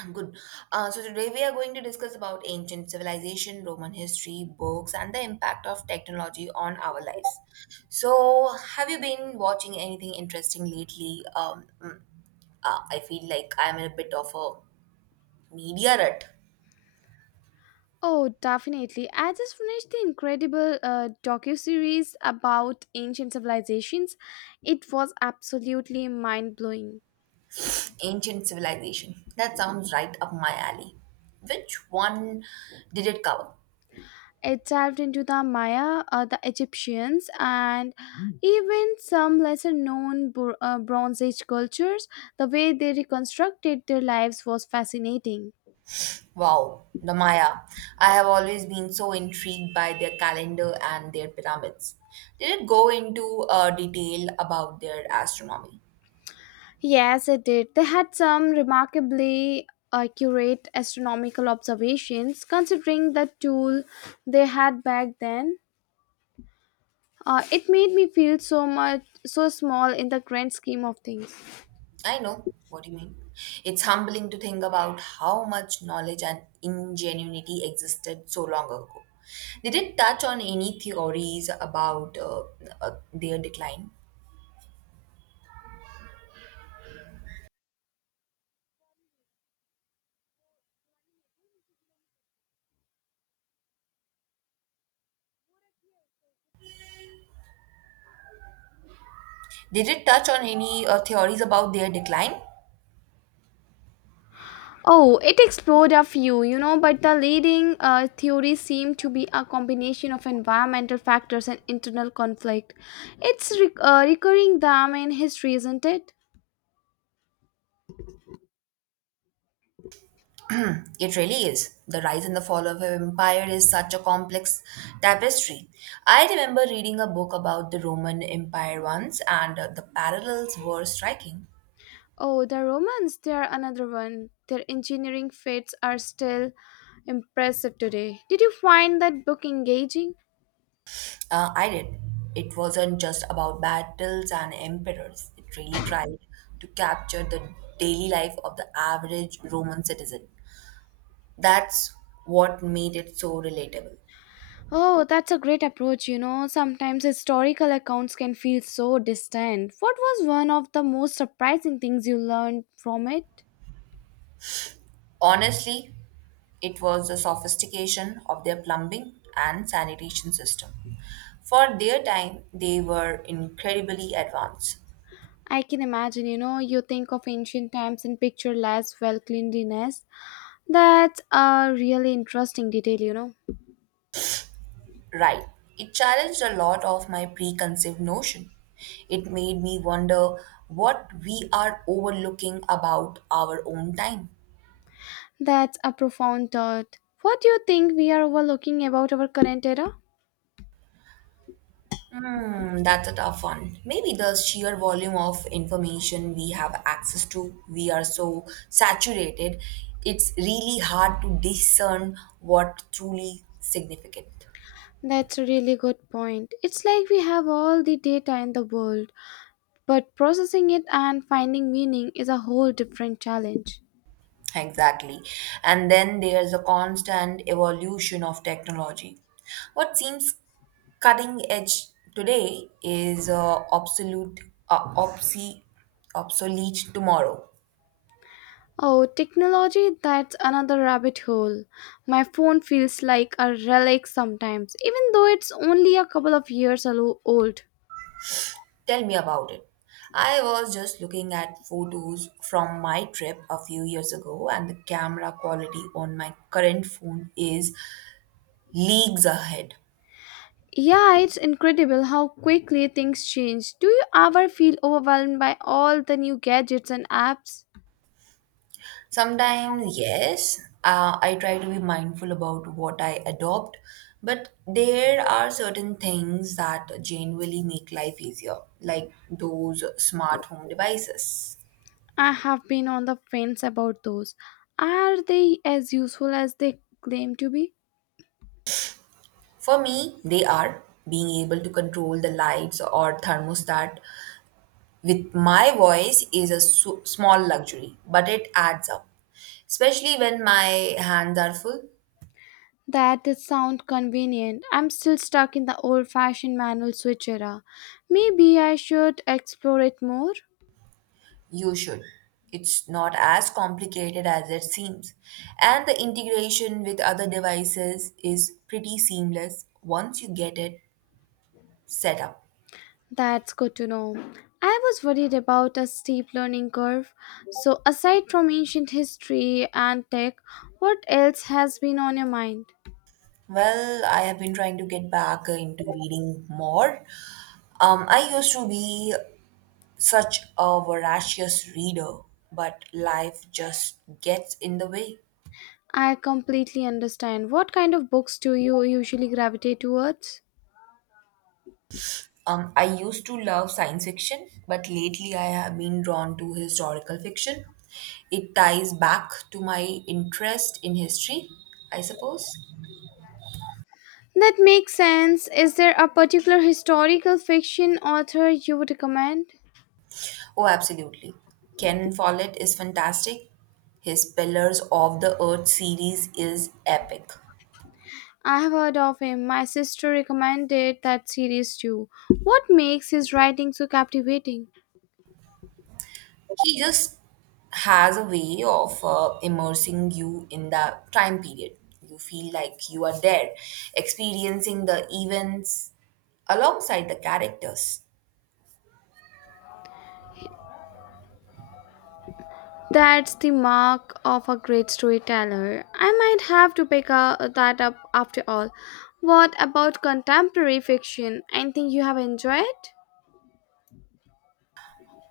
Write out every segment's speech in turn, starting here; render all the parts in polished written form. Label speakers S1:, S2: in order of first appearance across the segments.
S1: I'm good. So today we are going to discuss about ancient civilization, Roman history, books, and the impact of technology on our lives. So, have you been watching anything interesting lately? I feel like I'm in a bit of a media rut.
S2: Oh, definitely. I just finished the incredible docu-series about ancient civilizations. It was absolutely mind-blowing.
S1: Ancient civilization. That sounds right up my alley. Which one did it cover?
S2: It delved into the Maya, the Egyptians, and even some lesser-known Bronze Age cultures. The way they reconstructed their lives was fascinating.
S1: Wow, the Maya. I have always been so intrigued by their calendar and their pyramids. Did it go into detail about their astronomy?
S2: Yes, it did. They had some remarkably accurate astronomical observations considering the tool they had back then. It made me feel so small in the grand scheme of things.
S1: I know what you mean. It's humbling to think about how much knowledge and ingenuity existed so long ago. Did it touch on any theories about their decline? Did it touch on any theories about their decline?
S2: Oh, it explored a few, you know, but the leading theory seemed to be a combination of environmental factors and internal conflict. It's recurring them in history, isn't it?
S1: It really is. The rise and the fall of an empire is such a complex tapestry. I remember reading a book about the Roman Empire once, and the parallels were striking.
S2: Oh, the Romans, they are another one. Their engineering feats are still impressive today. Did you find that book engaging?
S1: I did. It wasn't just about battles and emperors, it really tried to capture the daily life of the average Roman citizen. That's what made it so relatable.
S2: Oh, that's a great approach, you know. Sometimes historical accounts can feel so distant. What was one of the most surprising things you learned from it?
S1: Honestly, it was the sophistication of their plumbing and sanitation system. For their time, they were incredibly advanced.
S2: I can imagine, you know, you think of ancient times and picture less well cleanliness. That's a really interesting detail, you know.
S1: Right, it challenged a lot of my preconceived notion. It made me wonder what we are overlooking about our own time.
S2: That's a profound thought. What do you think we are overlooking about our current era?
S1: Hmm, that's a tough one. Maybe the sheer volume of information we have access to, we are so saturated, it's really hard to discern what truly significant.
S2: That's a really good point. It's like we have all the data in the world, but processing it and finding meaning is a whole different challenge.
S1: Exactly. And then there's a constant evolution of technology. What seems cutting edge today is uh, obse- obsolete tomorrow.
S2: Oh, technology, that's another rabbit hole. My phone feels like a relic sometimes, even though it's only a couple of years old.
S1: Tell me about it. I was just looking at photos from my trip a few years ago, and the camera quality on my current phone is leagues ahead.
S2: Yeah, it's incredible how quickly things change. Do you ever feel overwhelmed by all the new gadgets and apps?
S1: Sometimes, yes, I try to be mindful about what I adopt, but there are certain things that genuinely make life easier, like those smart home devices.
S2: I have been on the fence about those. Are they as useful as they claim to be?
S1: For me, they are being able to control the lights or thermostat with my voice is a small luxury, but it adds up, especially when my hands are full.
S2: That did sound convenient. I'm still stuck in the old fashioned manual switch era. Maybe I should explore it more.
S1: You should. It's not as complicated as it seems. And the integration with other devices is pretty seamless once you get it set up.
S2: That's good to know. I was worried about a steep learning curve. So, aside from ancient history and tech, what else has been on your mind?
S1: Well, I have been trying to get back into reading more. I used to be such a voracious reader, but life just gets in the way.
S2: I completely understand. What kind of books do you usually gravitate towards?
S1: I used to love science fiction, but lately I have been drawn to historical fiction. It ties back to my interest in history, I suppose.
S2: That makes sense. Is there a particular historical fiction author you would recommend?
S1: Oh, absolutely. Ken Follett is fantastic. His Pillars of the Earth series is epic.
S2: I have heard of him. My sister recommended that series too. What makes his writing so captivating?
S1: He just has a way of immersing you in the time period. You feel like you are there, experiencing the events alongside the characters.
S2: That's the mark of a great storyteller. I might have to pick that up after all. What about contemporary fiction? Anything you have enjoyed?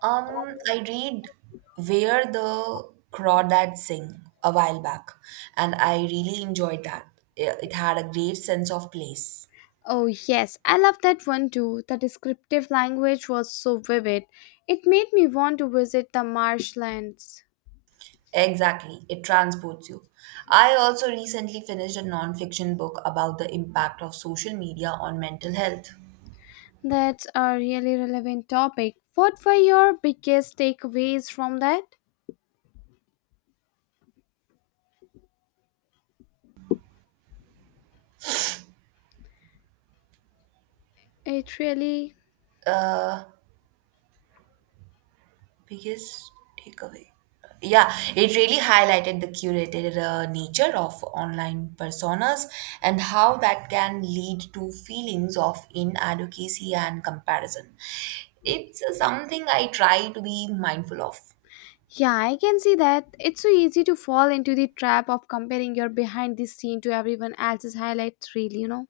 S1: I read Where the Crawdads Sing a while back, and I really enjoyed that. It had a great sense of place.
S2: Oh, yes, I love that one too. The descriptive language was so vivid. It made me want to visit the marshlands.
S1: Exactly, it transports you. I also recently finished a non-fiction book about the impact of social media on mental health.
S2: That's a really relevant topic. What were your biggest takeaways from that? It really.
S1: Uh, Biggest takeaway. Yeah, it really highlighted the curated nature of online personas and how that can lead to feelings of inadequacy and comparison. It's something I try to be mindful of.
S2: Yeah, I can see that. It's so easy to fall into the trap of comparing your behind the scene to everyone else's highlight reel, you know?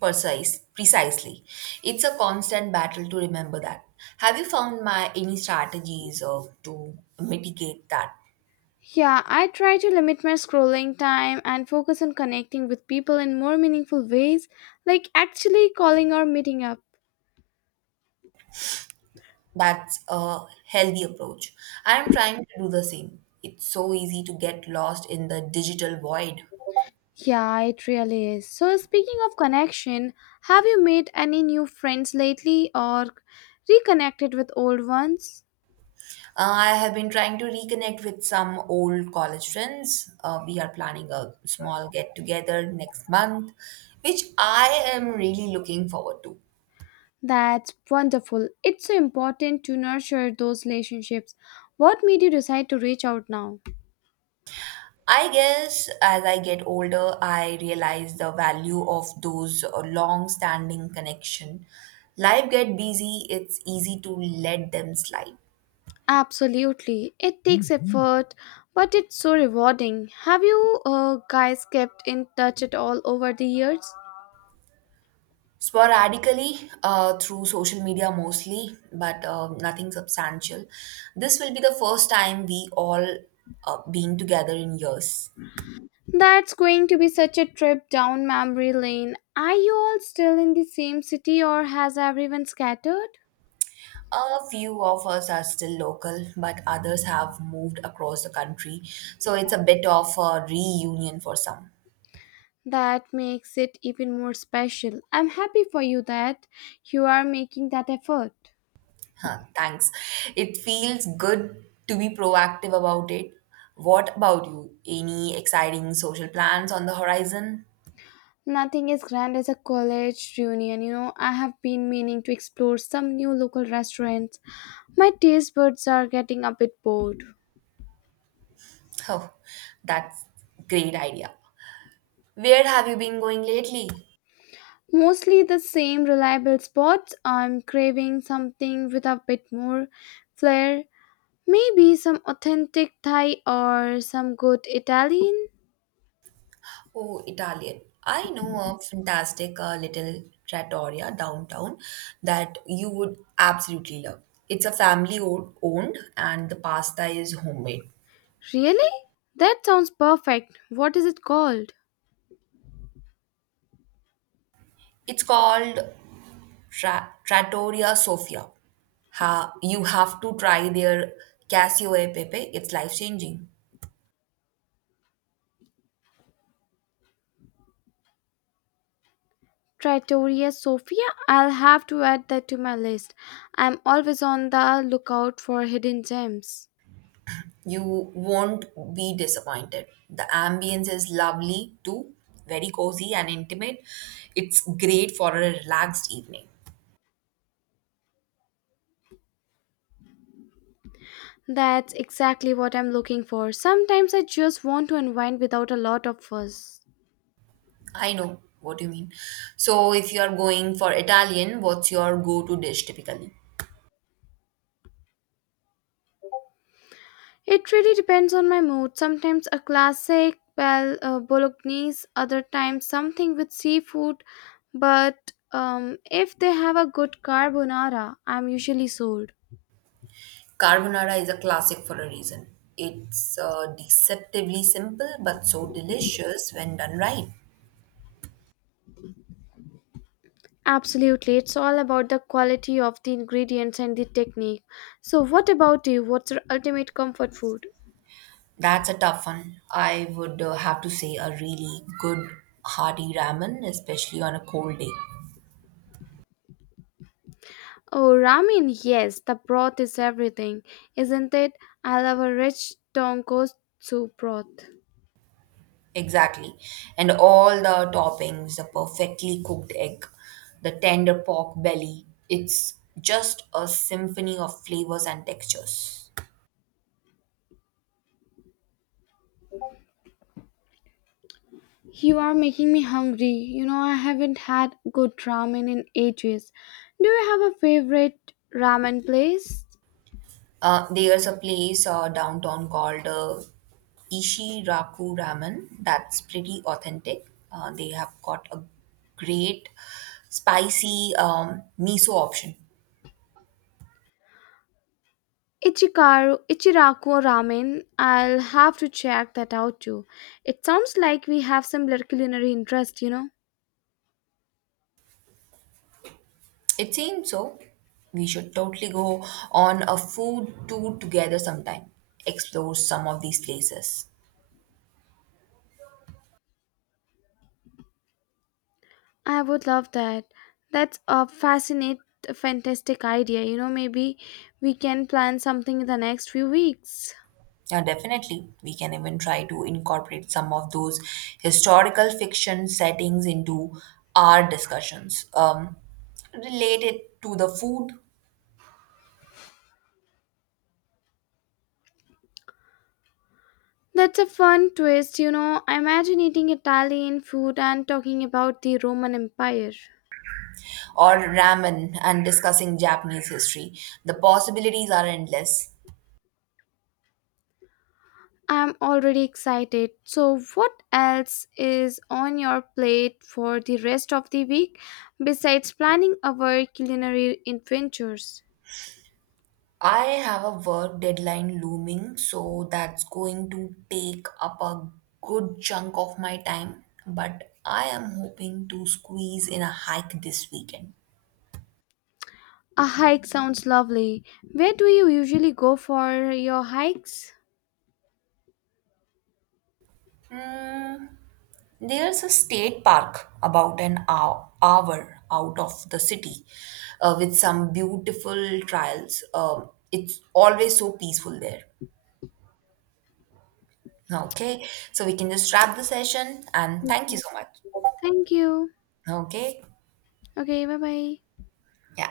S1: Precisely. It's a constant battle to remember that. Have you found my any strategies or to mitigate that?
S2: Yeah, I try to limit my scrolling time and focus on connecting with people in more meaningful ways, like actually calling or meeting up.
S1: That's a healthy approach. I'm trying to do the same. It's so easy to get lost in the digital void.
S2: Yeah, it really is. So, speaking of connection, have you made any new friends lately or reconnected with old ones?
S1: I have been trying to reconnect with some old college friends. We are planning a small get together next month, which I am really looking forward to.
S2: That's wonderful. It's so important to nurture those relationships. What made you decide to reach out now?
S1: I guess as I get older, I realize the value of those long standing connection. Life get busy, it's easy to let them slide.
S2: Absolutely. It takes, mhm, effort, but it's so rewarding. Have you guys kept in touch at all over the years?
S1: Sporadically through social media mostly, but nothing substantial. This will be the first time we all been together in years.
S2: That's going to be such a trip down memory lane. Are you all still in the same city or has everyone scattered?
S1: A few of us are still local, but others have moved across the country, so it's a bit of a reunion for some.
S2: That makes it even more special. I'm happy for you that you are making that effort.
S1: Huh, thanks. It feels good to be proactive about it. What about you? Any exciting social plans on the horizon?
S2: Nothing as grand as a college reunion, you know. I have been meaning to explore some new local restaurants. My taste buds are getting a bit bored.
S1: Oh, that's great idea. Where have you been going lately?
S2: Mostly the same reliable spots. I'm craving something with a bit more flair. Maybe some authentic Thai or some good Italian.
S1: Oh, Italian. I know a fantastic little trattoria downtown that you would absolutely love. It's a family owned and the pasta is homemade.
S2: Really? That sounds perfect. What is it called?
S1: It's called Trattoria Sofia. You have to try their cassio e pepe. It's life changing.
S2: Trattoria Sofia, I'll have to add that to my list. I'm always on the lookout for hidden gems.
S1: You won't be disappointed. The ambience is lovely too, very cozy and intimate. It's great for a relaxed evening.
S2: That's exactly what I'm looking for. Sometimes I just want to unwind without a lot of fuss.
S1: I know what you mean. So, if you are going for Italian, what's your go to dish typically?
S2: It really depends on my mood. Sometimes a classic bolognese, other times something with seafood. But if they have a good carbonara, I'm usually sold.
S1: Carbonara is a classic for a reason. It's deceptively simple but so delicious when done right.
S2: Absolutely, it's all about the quality of the ingredients and the technique. So, what about you? What's your ultimate comfort food?
S1: That's a tough one. I would have to say a really good hearty ramen, especially on a cold day.
S2: Oh, ramen, yes, the broth is everything, isn't it? I love a rich tonkotsu broth.
S1: Exactly. And all the toppings, the perfectly cooked egg, the tender pork belly, it's just a symphony of flavors and textures.
S2: You are making me hungry. You know, I haven't had good ramen in ages. Do you have a favorite ramen place?
S1: There's a place downtown called Ishiraku Ramen that's pretty authentic. They have got a great spicy miso option.
S2: Ichiraku ramen. I'll have to check that out too. It sounds like we have similar culinary interest, you know.
S1: It seems so. We should totally go on a food tour together sometime, explore some of these places.
S2: I would love that. That's a fantastic idea. You know, maybe we can plan something in the next few weeks.
S1: Yeah, definitely, we can even try to incorporate some of those historical fiction settings into our discussions, related to the food
S2: That's a fun twist, you know. I imagine eating Italian food and talking about the Roman Empire.
S1: or ramen and discussing Japanese history. The possibilities are endless.
S2: I'm already excited. So, what else is on your plate for the rest of the week besides planning our culinary adventures?
S1: I have a work deadline looming, so that's going to take up a good chunk of my time. But I am hoping to squeeze in a hike this weekend.
S2: A hike sounds lovely. Where do you usually go for your hikes?
S1: Hmm, there's a state park about an hour, hour out of the city with some beautiful trails. It's always so peaceful there. Okay, so we can just wrap the session and thank you
S2: Okay.
S1: so much.
S2: Thank you.
S1: Okay,
S2: Okay, bye bye.
S1: yeah.